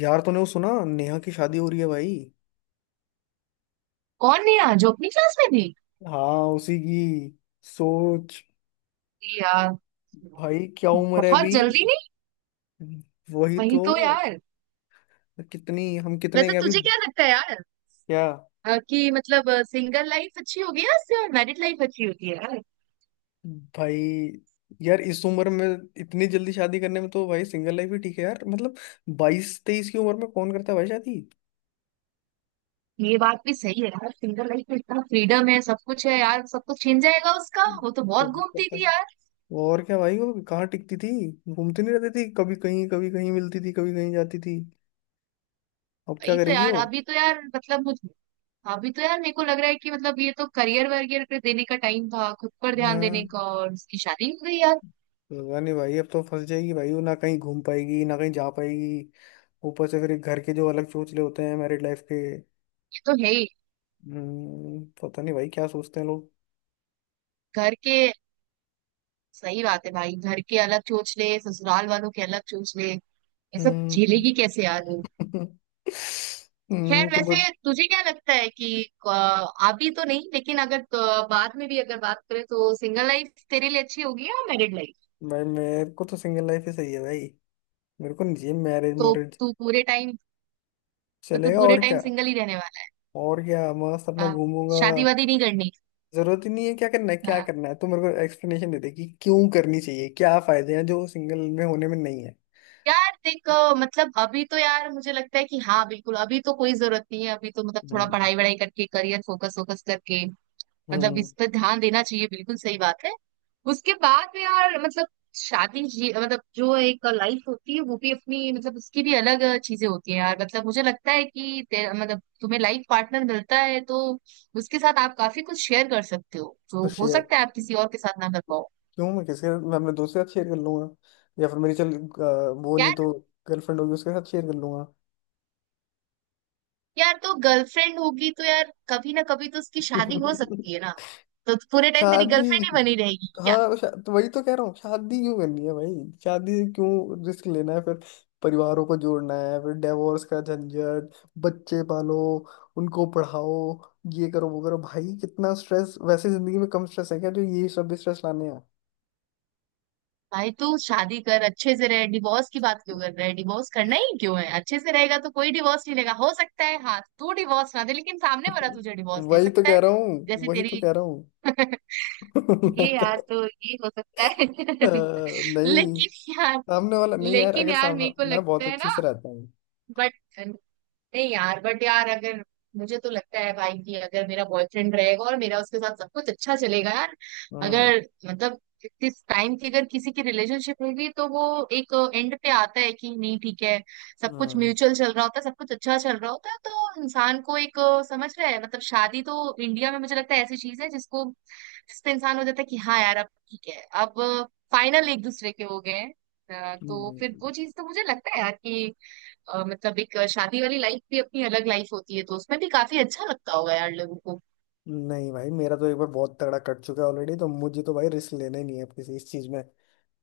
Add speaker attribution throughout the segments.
Speaker 1: यार तूने वो सुना नेहा की शादी हो रही है भाई।
Speaker 2: कौन नेहा जो अपनी क्लास में थी?
Speaker 1: हाँ उसी की। सोच।
Speaker 2: अरे यार,
Speaker 1: भाई क्या उम्र है
Speaker 2: बहुत
Speaker 1: अभी।
Speaker 2: जल्दी नहीं।
Speaker 1: वही
Speaker 2: वही
Speaker 1: तो।
Speaker 2: तो यार।
Speaker 1: कितनी हम कितने
Speaker 2: वैसे
Speaker 1: के अभी।
Speaker 2: तुझे क्या लगता है यार,
Speaker 1: क्या
Speaker 2: अ, कि मतलब सिंगल लाइफ अच्छी होगी या सिर्फ मैरिड लाइफ अच्छी होती है यार?
Speaker 1: भाई। यार इस उम्र में इतनी जल्दी शादी करने में तो भाई सिंगल लाइफ ही ठीक है यार मतलब। 22-23 की उम्र में कौन करता है भाई शादी
Speaker 2: ये बात भी सही है यार, सिंगल लाइफ में इतना फ्रीडम है, सब कुछ है यार। सब कुछ छिन जाएगा उसका, वो तो बहुत
Speaker 1: कभी
Speaker 2: घूमती
Speaker 1: करता
Speaker 2: थी
Speaker 1: है।
Speaker 2: यार।
Speaker 1: और क्या भाई वो कहाँ टिकती थी। घूमती नहीं रहती थी कभी कहीं कभी कहीं मिलती थी कभी कहीं जाती थी। अब क्या
Speaker 2: वही तो
Speaker 1: करेगी
Speaker 2: यार,
Speaker 1: वो।
Speaker 2: अभी तो यार मतलब मुझे, अभी तो यार मेरे को लग रहा है कि मतलब ये तो करियर वरियर पे देने का टाइम था, खुद पर ध्यान देने
Speaker 1: हाँ।
Speaker 2: का, और उसकी शादी हो गई यार।
Speaker 1: पता नहीं भाई अब तो फंस जाएगी भाई वो ना कहीं घूम पाएगी ना कहीं जा पाएगी। ऊपर से फिर घर के जो अलग सोच ले होते हैं मैरिड लाइफ के।
Speaker 2: ये तो है ही।
Speaker 1: पता नहीं भाई क्या सोचते हैं लोग।
Speaker 2: घर के, सही बात है भाई, घर के अलग सोच ले, ससुराल वालों के अलग सोच ले। ये सब
Speaker 1: हम्म।
Speaker 2: झेलेगी कैसे यार वो? खैर,
Speaker 1: तो बट।
Speaker 2: वैसे तुझे क्या लगता है कि अभी तो नहीं, लेकिन अगर बाद में भी अगर बात करें तो सिंगल लाइफ तेरे लिए अच्छी होगी या मैरिड लाइफ?
Speaker 1: भाई मेरे को तो सिंगल लाइफ ही सही है भाई। मेरे को नहीं मैरिज
Speaker 2: तो
Speaker 1: मोरिज
Speaker 2: तू पूरे टाइम तो तू
Speaker 1: चलेगा
Speaker 2: पूरे
Speaker 1: और
Speaker 2: टाइम
Speaker 1: क्या।
Speaker 2: सिंगल ही रहने वाला
Speaker 1: और क्या मस्त
Speaker 2: है?
Speaker 1: अपना
Speaker 2: हाँ,
Speaker 1: घूमूंगा।
Speaker 2: शादी वादी नहीं करनी?
Speaker 1: जरूरत ही नहीं है क्या करना है क्या
Speaker 2: हाँ।
Speaker 1: करना है तो मेरे को एक्सप्लेनेशन दे दे कि क्यों करनी चाहिए क्या फायदे हैं जो सिंगल में होने में नहीं है।
Speaker 2: यार देख, मतलब अभी तो यार मुझे लगता है कि हाँ, बिल्कुल अभी तो कोई जरूरत नहीं है, अभी तो मतलब थोड़ा
Speaker 1: हम्म।
Speaker 2: पढ़ाई वढ़ाई करके, करियर फोकस वोकस करके, मतलब
Speaker 1: हम्म।
Speaker 2: इस पर ध्यान देना चाहिए, बिल्कुल सही बात है। उसके बाद में यार मतलब, शादी जी, मतलब जो एक लाइफ होती है वो भी अपनी, मतलब उसकी भी अलग चीजें होती है यार। मतलब मुझे लगता है कि तेरा, मतलब तुम्हें लाइफ पार्टनर मिलता है तो उसके साथ आप काफी कुछ शेयर कर सकते हो
Speaker 1: तो
Speaker 2: जो हो
Speaker 1: शेयर।
Speaker 2: सकता है आप किसी और के साथ ना कर पाओ।
Speaker 1: क्यों मैं किसके साथ मैं अपने दोस्त के साथ शेयर कर लूंगा। या फिर मेरी चल वो नहीं
Speaker 2: यार
Speaker 1: तो गर्लफ्रेंड होगी उसके साथ शेयर कर लूंगा।
Speaker 2: यार तो गर्लफ्रेंड होगी तो यार कभी ना कभी तो उसकी शादी हो सकती है ना। तो पूरे टाइम तेरी
Speaker 1: शादी।
Speaker 2: गर्लफ्रेंड ही बनी रहेगी क्या?
Speaker 1: हाँ तो वही तो कह रहा हूँ शादी क्यों करनी है भाई। शादी से क्यों रिस्क लेना है फिर। परिवारों को जोड़ना है फिर डिवोर्स का झंझट। बच्चे पालो। उनको पढ़ाओ। ये करो वो करो भाई कितना स्ट्रेस वैसे जिंदगी में कम स्ट्रेस है क्या जो ये सब स्ट्रेस लाने हैं।
Speaker 2: भाई तू शादी कर, अच्छे से रहे। डिवोर्स की बात क्यों कर रहा है? डिवोर्स करना ही क्यों है? अच्छे से रहेगा तो कोई डिवोर्स नहीं लेगा। हो सकता है, हाँ, तू डिवोर्स ना दे, लेकिन सामने वाला तुझे डिवोर्स दे
Speaker 1: वही तो
Speaker 2: सकता
Speaker 1: कह
Speaker 2: है।
Speaker 1: रहा हूँ
Speaker 2: जैसे
Speaker 1: वही तो
Speaker 2: तेरी
Speaker 1: कह रहा हूँ। मैं
Speaker 2: ये यार,
Speaker 1: तो-
Speaker 2: तो ये हो सकता है।
Speaker 1: अ, नहीं।
Speaker 2: लेकिन यार,
Speaker 1: सामने वाला नहीं यार अगर सामने।
Speaker 2: मेरे को
Speaker 1: मैं
Speaker 2: लगता
Speaker 1: बहुत
Speaker 2: है
Speaker 1: अच्छे
Speaker 2: ना,
Speaker 1: से रहता हूँ।
Speaker 2: बट, नहीं यार, बट यार, अगर, मुझे तो लगता है भाई कि अगर मेरा बॉयफ्रेंड रहेगा और मेरा उसके साथ सब कुछ अच्छा चलेगा यार,
Speaker 1: हाँ।
Speaker 2: अगर, मतलब, इस टाइम की अगर किसी की रिलेशनशिप होगी तो वो एक एंड पे आता है कि नहीं ठीक है। सब कुछ
Speaker 1: हाँ।
Speaker 2: म्यूचुअल चल रहा होता है, सब कुछ अच्छा चल रहा होता है तो इंसान को एक समझ रहा है मतलब, शादी तो इंडिया में मुझे लगता है ऐसी चीज है जिसको, जिसपे इंसान हो जाता है कि हाँ यार, अब ठीक है, अब फाइनल एक दूसरे के हो गए हैं। तो फिर वो
Speaker 1: नहीं।
Speaker 2: चीज तो मुझे लगता है यार कि मतलब एक शादी वाली लाइफ भी अपनी अलग लाइफ होती है, तो उसमें भी काफी अच्छा लगता होगा यार लोगों को।
Speaker 1: नहीं भाई मेरा तो एक बार बहुत तगड़ा कट चुका है ऑलरेडी तो मुझे तो भाई रिस्क लेना ही नहीं है अब किसी इस चीज में।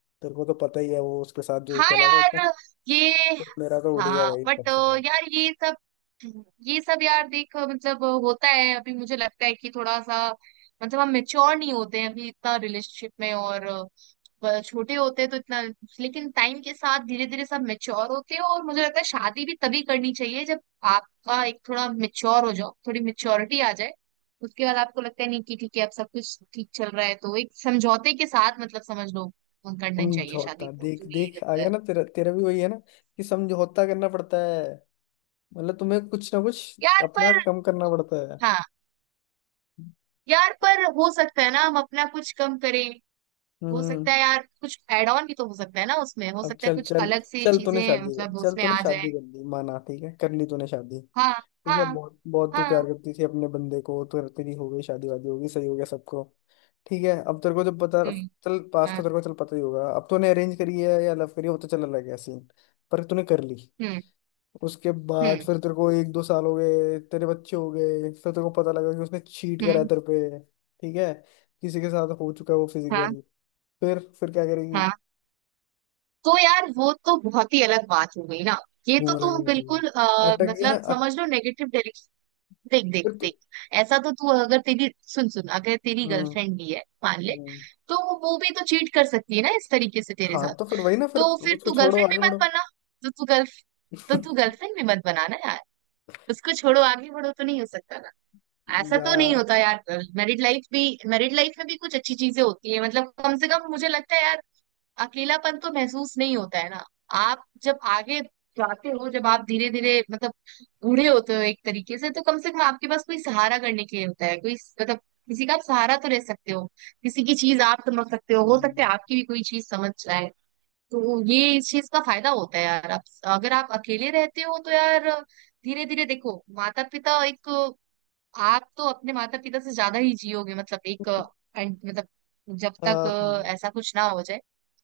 Speaker 1: तेरे को तो पता ही है वो उसके साथ जो
Speaker 2: हाँ
Speaker 1: चला था इतना।
Speaker 2: यार, ये
Speaker 1: तो मेरा तो उड़ गया
Speaker 2: हाँ
Speaker 1: भाई तब
Speaker 2: बट
Speaker 1: से मन।
Speaker 2: ये सब, यार देख, मतलब होता है अभी, मुझे लगता है कि थोड़ा सा मतलब हम मेच्योर नहीं होते हैं अभी इतना रिलेशनशिप में, और छोटे होते हैं तो इतना, लेकिन टाइम के साथ धीरे धीरे सब मेच्योर होते हैं, और मुझे लगता है शादी भी तभी करनी चाहिए जब आपका एक थोड़ा मेच्योर हो जाओ, थोड़ी मेच्योरिटी आ जाए। उसके बाद आपको लगता है नहीं कि ठीक है, अब सब कुछ ठीक चल रहा है, तो एक समझौते के साथ मतलब समझ लो करना चाहिए शादी
Speaker 1: समझौता
Speaker 2: को,
Speaker 1: देख
Speaker 2: तो ये
Speaker 1: देख आ
Speaker 2: लगता
Speaker 1: गया
Speaker 2: है।
Speaker 1: ना तेरा तेरा भी वही है ना कि समझौता करना पड़ता है। मतलब तुम्हें कुछ ना कुछ
Speaker 2: यार
Speaker 1: अपना
Speaker 2: पर,
Speaker 1: कम करना पड़ता है।
Speaker 2: हाँ, यार पर हो सकता है ना हम अपना कुछ कम करें, हो
Speaker 1: हम्म।
Speaker 2: सकता है यार कुछ एड ऑन भी तो हो सकता है ना उसमें, हो
Speaker 1: अब
Speaker 2: सकता है
Speaker 1: चल
Speaker 2: कुछ
Speaker 1: चल
Speaker 2: अलग से चीजें मतलब
Speaker 1: चल
Speaker 2: उसमें
Speaker 1: तूने
Speaker 2: आ जाए।
Speaker 1: शादी कर ली माना ठीक है कर ली तूने शादी
Speaker 2: हाँ
Speaker 1: ठीक है
Speaker 2: हाँ
Speaker 1: बहुत बहुत तू प्यार
Speaker 2: हाँ,
Speaker 1: करती थी अपने बंदे को तो तेरी हो गई शादी वादी होगी सही हो गया सबको। ठीक है अब तेरे को जब पता
Speaker 2: हम्म,
Speaker 1: चल पास
Speaker 2: हाँ,
Speaker 1: तो तेरे को चल पता ही होगा अब तूने अरेंज करी है या लव करी है वो तो चल अलग है सीन। पर तूने कर ली।
Speaker 2: हम्म
Speaker 1: उसके बाद
Speaker 2: हम्म
Speaker 1: फिर तेरे को एक दो साल हो गए तेरे बच्चे हो गए फिर तेरे को पता लगा कि उसने चीट करा है
Speaker 2: हम्म,
Speaker 1: तेरे पे ठीक है। किसी के साथ हो चुका है वो
Speaker 2: हाँ
Speaker 1: फिजिकल। फिर क्या करेगी।
Speaker 2: हाँ। तो यार वो तो बहुत ही अलग बात हो गई ना। ये तो
Speaker 1: मुंह अलग हो
Speaker 2: तुम
Speaker 1: गई।
Speaker 2: बिल्कुल
Speaker 1: अटक गई ना।
Speaker 2: मतलब समझ लो नेगेटिव। देख देख
Speaker 1: फिर तो।
Speaker 2: देख, ऐसा तो तू, अगर तेरी, सुन सुन, अगर तेरी
Speaker 1: हम्म।
Speaker 2: गर्लफ्रेंड भी है मान ले,
Speaker 1: हम्म।
Speaker 2: तो वो भी तो चीट कर सकती है ना इस तरीके से तेरे
Speaker 1: हाँ
Speaker 2: साथ।
Speaker 1: तो फिर वही ना फिर
Speaker 2: तो फिर
Speaker 1: उसको
Speaker 2: तू
Speaker 1: छोड़ो
Speaker 2: गर्लफ्रेंड भी
Speaker 1: आगे
Speaker 2: मत
Speaker 1: बढ़ो।
Speaker 2: बना, तो तू गर्ल तो तू गर्लफ्रेंड भी मत बनाना यार। उसको छोड़ो आगे बढ़ो तो नहीं हो सकता ना, ऐसा
Speaker 1: या।
Speaker 2: तो नहीं होता यार। मैरिड लाइफ भी मैरिड लाइफ में भी कुछ अच्छी चीजें होती है, मतलब कम से कम मुझे लगता है यार। अकेलापन तो महसूस नहीं होता है ना। आप जब आगे जाते हो, जब आप धीरे धीरे मतलब बूढ़े होते हो एक तरीके से, तो कम से कम आपके पास कोई सहारा करने के लिए होता है, कोई, मतलब किसी का आप सहारा तो रह सकते हो, किसी की चीज आप समझ सकते हो सकता
Speaker 1: हम्म।
Speaker 2: है आपकी भी कोई चीज समझ जाए। तो ये इस चीज का फायदा होता है यार। आप, अगर आप अकेले रहते हो तो यार, धीरे धीरे देखो माता पिता, एक, आप तो अपने माता पिता से ज्यादा ही जियोगे मतलब एक, मतलब जब तक
Speaker 1: हाँ।
Speaker 2: ऐसा कुछ ना हो जाए।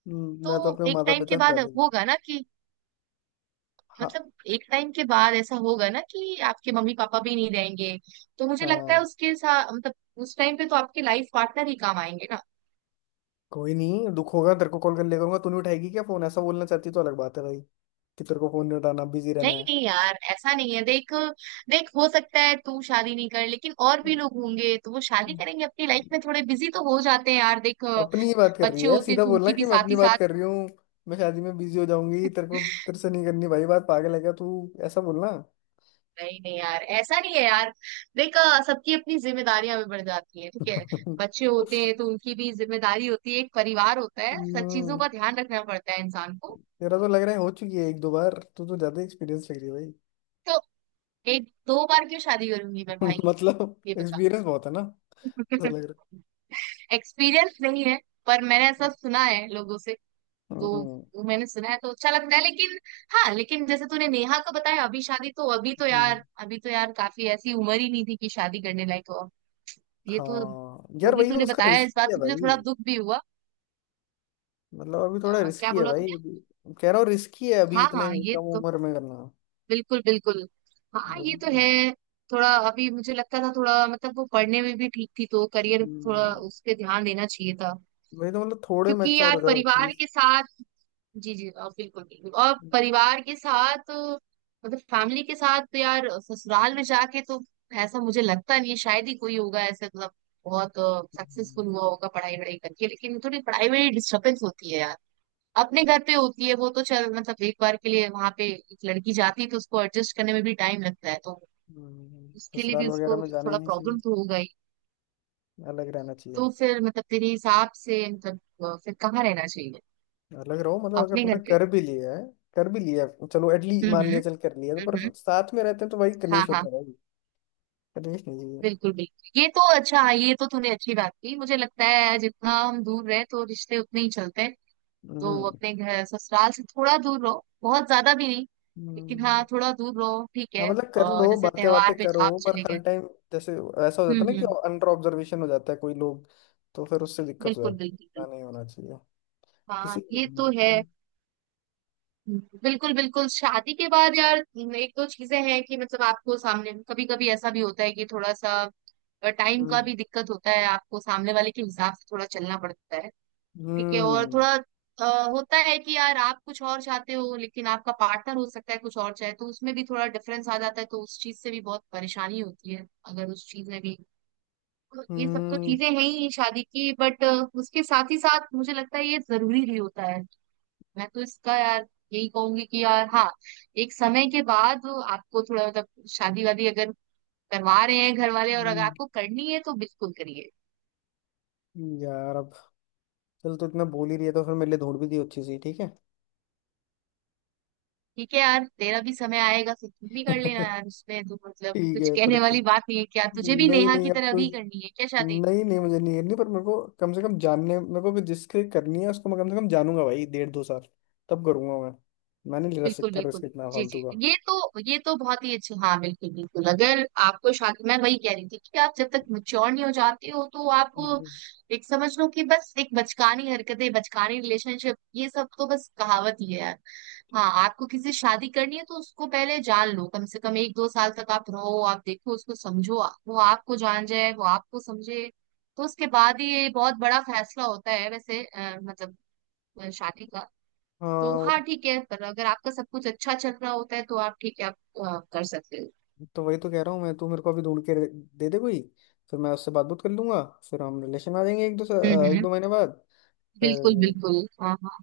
Speaker 1: मैं तो
Speaker 2: तो
Speaker 1: अपने
Speaker 2: एक
Speaker 1: माता
Speaker 2: टाइम के
Speaker 1: पिता से
Speaker 2: बाद
Speaker 1: ज्यादा ही।
Speaker 2: होगा ना कि
Speaker 1: हाँ।
Speaker 2: मतलब एक टाइम के बाद ऐसा होगा ना कि आपके मम्मी पापा भी नहीं रहेंगे, तो मुझे लगता
Speaker 1: हाँ।
Speaker 2: है उसके साथ मतलब, उस टाइम पे तो आपके लाइफ पार्टनर ही काम आएंगे ना।
Speaker 1: कोई नहीं दुख होगा तेरे को कॉल कर ले करूंगा तू नहीं उठाएगी क्या फोन ऐसा बोलना चाहती तो अलग बात है भाई। कि तेरे को फोन नहीं उठाना बिजी रहना
Speaker 2: नहीं
Speaker 1: है।
Speaker 2: नहीं यार, ऐसा नहीं है, देख, देख हो सकता है तू शादी नहीं कर, लेकिन और भी लोग होंगे तो वो शादी करेंगे, अपनी लाइफ में थोड़े बिजी तो हो जाते हैं यार, देख,
Speaker 1: अपनी ही बात कर रही
Speaker 2: बच्चे
Speaker 1: है
Speaker 2: होते हैं
Speaker 1: सीधा
Speaker 2: तो
Speaker 1: बोलना
Speaker 2: उनकी भी
Speaker 1: कि मैं
Speaker 2: साथ
Speaker 1: अपनी
Speaker 2: ही
Speaker 1: बात
Speaker 2: साथ।
Speaker 1: कर रही हूँ। मैं शादी में बिजी हो जाऊंगी तेरे को। तेरे से नहीं करनी भाई बात पागल है क्या तू। ऐसा बोलना।
Speaker 2: नहीं नहीं यार, ऐसा नहीं है यार। देख, सबकी अपनी जिम्मेदारियां भी बढ़ जाती है, ठीक है, बच्चे होते हैं तो उनकी भी जिम्मेदारी होती है, एक परिवार होता है, सब चीजों
Speaker 1: हम्म।
Speaker 2: का ध्यान रखना पड़ता है इंसान को।
Speaker 1: तेरा तो लग रहा है हो चुकी है एक दो बार तू तो ज्यादा एक्सपीरियंस लग रही है
Speaker 2: तो एक दो बार क्यों शादी करूंगी मैं
Speaker 1: भाई।
Speaker 2: भाई?
Speaker 1: मतलब
Speaker 2: ये बता।
Speaker 1: एक्सपीरियंस बहुत है ना ऐसा लग रहा
Speaker 2: एक्सपीरियंस नहीं है, पर मैंने ऐसा सुना है लोगों से,
Speaker 1: है।
Speaker 2: तो
Speaker 1: हम्म।
Speaker 2: वो मैंने सुना है तो अच्छा लगता है, लेकिन हाँ, लेकिन जैसे तूने नेहा का बताया, अभी शादी, तो अभी तो
Speaker 1: हम्म।
Speaker 2: यार, अभी तो यार काफी ऐसी उम्र ही नहीं थी कि शादी करने लायक हो। ये तो,
Speaker 1: हाँ
Speaker 2: जो
Speaker 1: यार
Speaker 2: भी
Speaker 1: वही तो
Speaker 2: तूने
Speaker 1: उसका
Speaker 2: बताया इस बात
Speaker 1: रिस्की है
Speaker 2: से मुझे
Speaker 1: भाई।
Speaker 2: थोड़ा दुख भी हुआ।
Speaker 1: मतलब अभी थोड़ा
Speaker 2: क्या
Speaker 1: रिस्की है
Speaker 2: बोला
Speaker 1: भाई
Speaker 2: तूने?
Speaker 1: अभी। कह रहा हूँ रिस्की है अभी
Speaker 2: हाँ
Speaker 1: इतने
Speaker 2: हाँ, ये
Speaker 1: कम
Speaker 2: तो
Speaker 1: उम्र में करना।
Speaker 2: बिल्कुल बिल्कुल। हाँ ये तो है। थोड़ा अभी मुझे लगता था थोड़ा, मतलब वो पढ़ने में भी ठीक थी, तो करियर थोड़ा
Speaker 1: हम्म,
Speaker 2: उस पे ध्यान देना चाहिए था।
Speaker 1: वही तो मतलब थोड़े
Speaker 2: क्योंकि
Speaker 1: मैच्योर हो
Speaker 2: यार
Speaker 1: जाओ
Speaker 2: परिवार
Speaker 1: एटलीस्ट।
Speaker 2: के साथ, जी जी, बिल्कुल बिल्कुल, और परिवार के साथ मतलब फैमिली के साथ तो यार ससुराल में जाके तो, ऐसा मुझे लगता नहीं है शायद ही कोई होगा ऐसे मतलब बहुत सक्सेसफुल हुआ होगा पढ़ाई वढ़ाई करके, लेकिन थोड़ी पढ़ाई में डिस्टर्बेंस होती है यार। अपने घर पे होती है वो तो चल, मतलब एक बार के लिए वहां पे एक लड़की जाती है तो उसको एडजस्ट करने में भी टाइम लगता है, तो उसके लिए
Speaker 1: ससुराल
Speaker 2: भी
Speaker 1: वगैरह
Speaker 2: उसको
Speaker 1: में जाना ही
Speaker 2: थोड़ा
Speaker 1: नहीं चाहिए।
Speaker 2: प्रॉब्लम तो हो गई।
Speaker 1: अलग रहना चाहिए।
Speaker 2: तो फिर मतलब तेरे हिसाब से मतलब फिर कहाँ रहना चाहिए?
Speaker 1: लग रहा हो मतलब अगर
Speaker 2: अपने घर
Speaker 1: तुमने
Speaker 2: पे।
Speaker 1: कर भी लिया है। कर भी लिया है, चलो एटलीस्ट मान लिया
Speaker 2: हम्म,
Speaker 1: चल कर लिया तो
Speaker 2: हम्म
Speaker 1: पर
Speaker 2: हम्म,
Speaker 1: साथ में रहते हैं तो भाई
Speaker 2: हाँ
Speaker 1: कलेश होता
Speaker 2: हाँ।
Speaker 1: है भाई। कलेश नहीं चाहिए।
Speaker 2: बिल्कुल बिल्कुल, ये तो अच्छा, हाँ, ये तो तूने अच्छी बात की, मुझे लगता है जितना हम दूर रहे तो रिश्ते उतने ही चलते हैं। तो
Speaker 1: हम्म
Speaker 2: अपने घर ससुराल से थोड़ा दूर रहो, बहुत ज्यादा भी नहीं, लेकिन
Speaker 1: हम्म।
Speaker 2: हाँ, थोड़ा दूर रहो, ठीक
Speaker 1: हाँ
Speaker 2: है।
Speaker 1: मतलब कर
Speaker 2: और
Speaker 1: लो
Speaker 2: जैसे
Speaker 1: बातें बातें
Speaker 2: त्योहार पे
Speaker 1: करो
Speaker 2: आप
Speaker 1: पर
Speaker 2: चले
Speaker 1: हर
Speaker 2: गए।
Speaker 1: टाइम। जैसे ऐसा हो जाता है ना कि
Speaker 2: हम्म,
Speaker 1: अंडर ऑब्जर्वेशन हो जाता है कोई लोग। तो फिर उससे दिक्कत हो
Speaker 2: बिल्कुल
Speaker 1: जाती है
Speaker 2: बिल्कुल
Speaker 1: ऐसा
Speaker 2: बिल्कुल।
Speaker 1: नहीं होना चाहिए। किसी
Speaker 2: हाँ
Speaker 1: को
Speaker 2: ये
Speaker 1: भी नहीं होना
Speaker 2: तो है।
Speaker 1: चाहिए।
Speaker 2: बिल्कुल बिल्कुल, शादी के बाद यार एक दो चीजें हैं कि मतलब आपको सामने कभी कभी ऐसा भी होता है कि थोड़ा सा टाइम का
Speaker 1: हम्म
Speaker 2: भी दिक्कत होता है, आपको सामने वाले के हिसाब से थोड़ा चलना पड़ता है, ठीक है, और
Speaker 1: हम्म
Speaker 2: थोड़ा होता है कि यार आप कुछ और चाहते हो लेकिन आपका पार्टनर हो सकता है कुछ और चाहे, तो उसमें भी थोड़ा डिफरेंस आ जाता है, तो उस चीज से भी बहुत परेशानी होती है अगर उस चीज में भी। तो ये सब तो
Speaker 1: हम्म
Speaker 2: चीजें हैं ही शादी की, बट उसके साथ ही साथ मुझे लगता है ये जरूरी भी होता है। मैं तो इसका यार यही कहूंगी कि यार हाँ, एक समय के बाद आपको थोड़ा मतलब शादी वादी अगर करवा रहे हैं घर वाले और अगर
Speaker 1: हम्म।
Speaker 2: आपको करनी है तो बिल्कुल करिए।
Speaker 1: यार अब चल तो इतना बोल ही रही है तो फिर मेरे लिए ढूंढ भी दी अच्छी सी ठीक है।
Speaker 2: ठीक है यार, तेरा भी समय आएगा, फिर तुम भी कर लेना यार, उसमें तो मतलब
Speaker 1: ठीक
Speaker 2: कुछ
Speaker 1: है पर
Speaker 2: कहने
Speaker 1: तो।
Speaker 2: वाली बात नहीं है। क्या तुझे भी
Speaker 1: नहीं
Speaker 2: नेहा
Speaker 1: नहीं
Speaker 2: की
Speaker 1: अब
Speaker 2: तरह
Speaker 1: तो।
Speaker 2: भी करनी है क्या शादी?
Speaker 1: नहीं नहीं मुझे नहीं करनी पर मेरे को कम से कम जानने मेरे को कि जिसके करनी है उसको मैं कम से कम जानूंगा भाई डेढ़ दो साल। तब करूंगा मैं। मैं नहीं ले
Speaker 2: बिल्कुल
Speaker 1: सकता
Speaker 2: बिल्कुल,
Speaker 1: रिस्क इतना
Speaker 2: जी जी,
Speaker 1: फालतू का।
Speaker 2: ये तो, ये तो बहुत ही अच्छा, हाँ, बिल्कुल बिल्कुल, अगर आपको शादी, मैं वही कह रही थी कि आप जब तक मैच्योर नहीं हो जाते हो तो आप
Speaker 1: हम्म।
Speaker 2: एक समझ लो कि बस, एक बचकानी हरकतें बचकानी रिलेशनशिप ये सब तो बस कहावत ही है यार। हाँ, आपको किसी से शादी करनी है तो उसको पहले जान लो, कम से कम एक दो साल तक आप रहो, आप देखो उसको, समझो, वो आपको जान जाए, वो आपको समझे, तो उसके बाद ही, ये बहुत बड़ा फैसला होता है वैसे मतलब शादी का। तो
Speaker 1: हाँ वो-
Speaker 2: हाँ ठीक है, पर अगर आपका सब कुछ अच्छा चल रहा होता है तो आप ठीक है, आप कर सकते हो।
Speaker 1: तो वही तो कह रहा हूँ मैं तू मेरे को अभी ढूंढ के दे दे कोई। फिर मैं उससे बात बात कर लूंगा। फिर हम रिलेशन में आ जाएंगे
Speaker 2: हम्म
Speaker 1: एक
Speaker 2: हम्म,
Speaker 1: दो महीने बाद। फिर।
Speaker 2: बिल्कुल बिल्कुल, हाँ हाँ,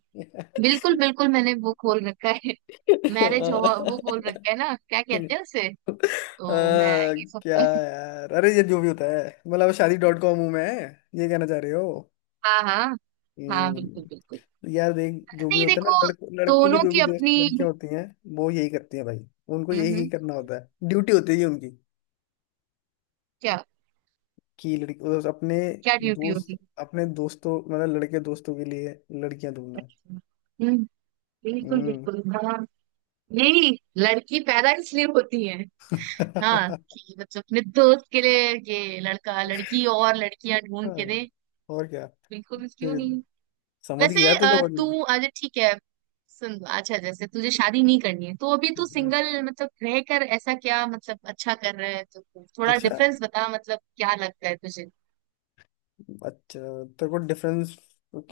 Speaker 2: बिल्कुल बिल्कुल, मैंने वो खोल रखा है। मैरिज हो, वो खोल रखा है ना, क्या कहते हैं उसे,
Speaker 1: आ,
Speaker 2: तो मैं ये सब
Speaker 1: क्या
Speaker 2: कर
Speaker 1: यार अरे ये जो भी होता है मतलब शादी डॉट कॉम हूँ मैं। ये कहना चाह रहे हो।
Speaker 2: हाँ हाँ, हाँ बिल्कुल
Speaker 1: हम्म,
Speaker 2: बिल्कुल।
Speaker 1: यार देख जो भी
Speaker 2: नहीं
Speaker 1: होता है
Speaker 2: देखो,
Speaker 1: ना लड़कों लड़कों की
Speaker 2: दोनों
Speaker 1: जो
Speaker 2: की
Speaker 1: भी
Speaker 2: अपनी,
Speaker 1: दोस्त लड़कियां होती हैं। वो यही करती हैं भाई। उनको
Speaker 2: हम्म
Speaker 1: यही
Speaker 2: हम्म,
Speaker 1: करना होता है ड्यूटी होती है ये उनकी।
Speaker 2: क्या,
Speaker 1: कि
Speaker 2: क्या ड्यूटी होती है?
Speaker 1: अपने दोस्तों मतलब लड़के दोस्तों के लिए लड़कियां ढूंढना।
Speaker 2: हम्म, बिल्कुल
Speaker 1: हम्म।
Speaker 2: बिल्कुल, हाँ, यही, लड़की पैदा इसलिए होती है, हाँ,
Speaker 1: हाँ,
Speaker 2: कि मतलब अपने दोस्त के लिए ये लड़का, लड़की, और लड़कियां ढूंढ के दे।
Speaker 1: और क्या।
Speaker 2: बिल्कुल, क्यों
Speaker 1: तो
Speaker 2: नहीं।
Speaker 1: समझ गई
Speaker 2: वैसे
Speaker 1: यार तू तो।
Speaker 2: तू अच्छा ठीक है, सुन अच्छा, जैसे तुझे शादी नहीं करनी है, तो अभी तू
Speaker 1: हम्म,
Speaker 2: सिंगल मतलब रह कर ऐसा क्या मतलब अच्छा कर रहा है, तो थोड़ा
Speaker 1: अच्छा
Speaker 2: डिफरेंस बता, मतलब क्या लगता है तुझे
Speaker 1: अच्छा तेरे को डिफरेंस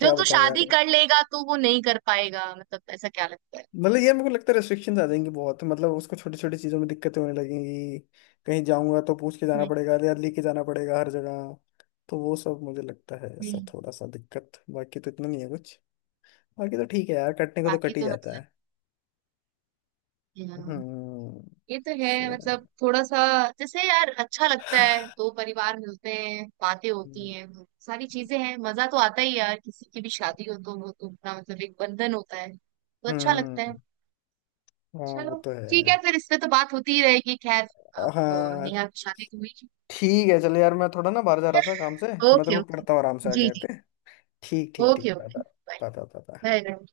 Speaker 2: जो तू
Speaker 1: बताऊं
Speaker 2: शादी
Speaker 1: यार।
Speaker 2: कर लेगा तो वो नहीं कर पाएगा, मतलब ऐसा क्या लगता है?
Speaker 1: मतलब ये मेरे को लगता है रेस्ट्रिक्शंस आ जाएंगी बहुत मतलब उसको छोटी छोटी चीज़ों में दिक्कतें होने लगेंगी। कहीं जाऊंगा तो पूछ के जाना
Speaker 2: हम्म
Speaker 1: पड़ेगा या लेके जाना पड़ेगा हर जगह। तो वो सब मुझे लगता है ऐसा
Speaker 2: हम्म,
Speaker 1: थोड़ा सा दिक्कत बाकी तो इतना नहीं है कुछ। बाकी तो ठीक है यार कटने को तो
Speaker 2: बाकी
Speaker 1: कट ही
Speaker 2: तो
Speaker 1: जाता
Speaker 2: मतलब,
Speaker 1: है।
Speaker 2: हम्म,
Speaker 1: हम्म,
Speaker 2: ये तो है, मतलब
Speaker 1: अच्छा।
Speaker 2: थोड़ा सा, जैसे यार अच्छा लगता है, दो परिवार मिलते हैं, बातें होती हैं, वो सारी चीजें हैं, मजा तो आता ही है यार, किसी की भी शादी हो तो वो तो अपना मतलब एक बंधन होता है तो अच्छा
Speaker 1: हम्म,
Speaker 2: लगता है।
Speaker 1: हाँ वो
Speaker 2: चलो,
Speaker 1: तो
Speaker 2: ठीक
Speaker 1: है।
Speaker 2: है, फिर इस पे तो बात होती ही रहेगी, खैर, अब
Speaker 1: हाँ
Speaker 2: नेहा की शादी तो हुई, ठीक
Speaker 1: ठीक है चलो यार मैं थोड़ा ना बाहर जा रहा था काम से
Speaker 2: है,
Speaker 1: मैं तेरे
Speaker 2: ओके
Speaker 1: को
Speaker 2: ओके,
Speaker 1: करता हूँ आराम से
Speaker 2: जी
Speaker 1: आके
Speaker 2: जी,
Speaker 1: ओके। ठीक ठीक
Speaker 2: ओके
Speaker 1: ठीक bye
Speaker 2: okay,
Speaker 1: bye
Speaker 2: bye
Speaker 1: bye bye bye.
Speaker 2: Bye.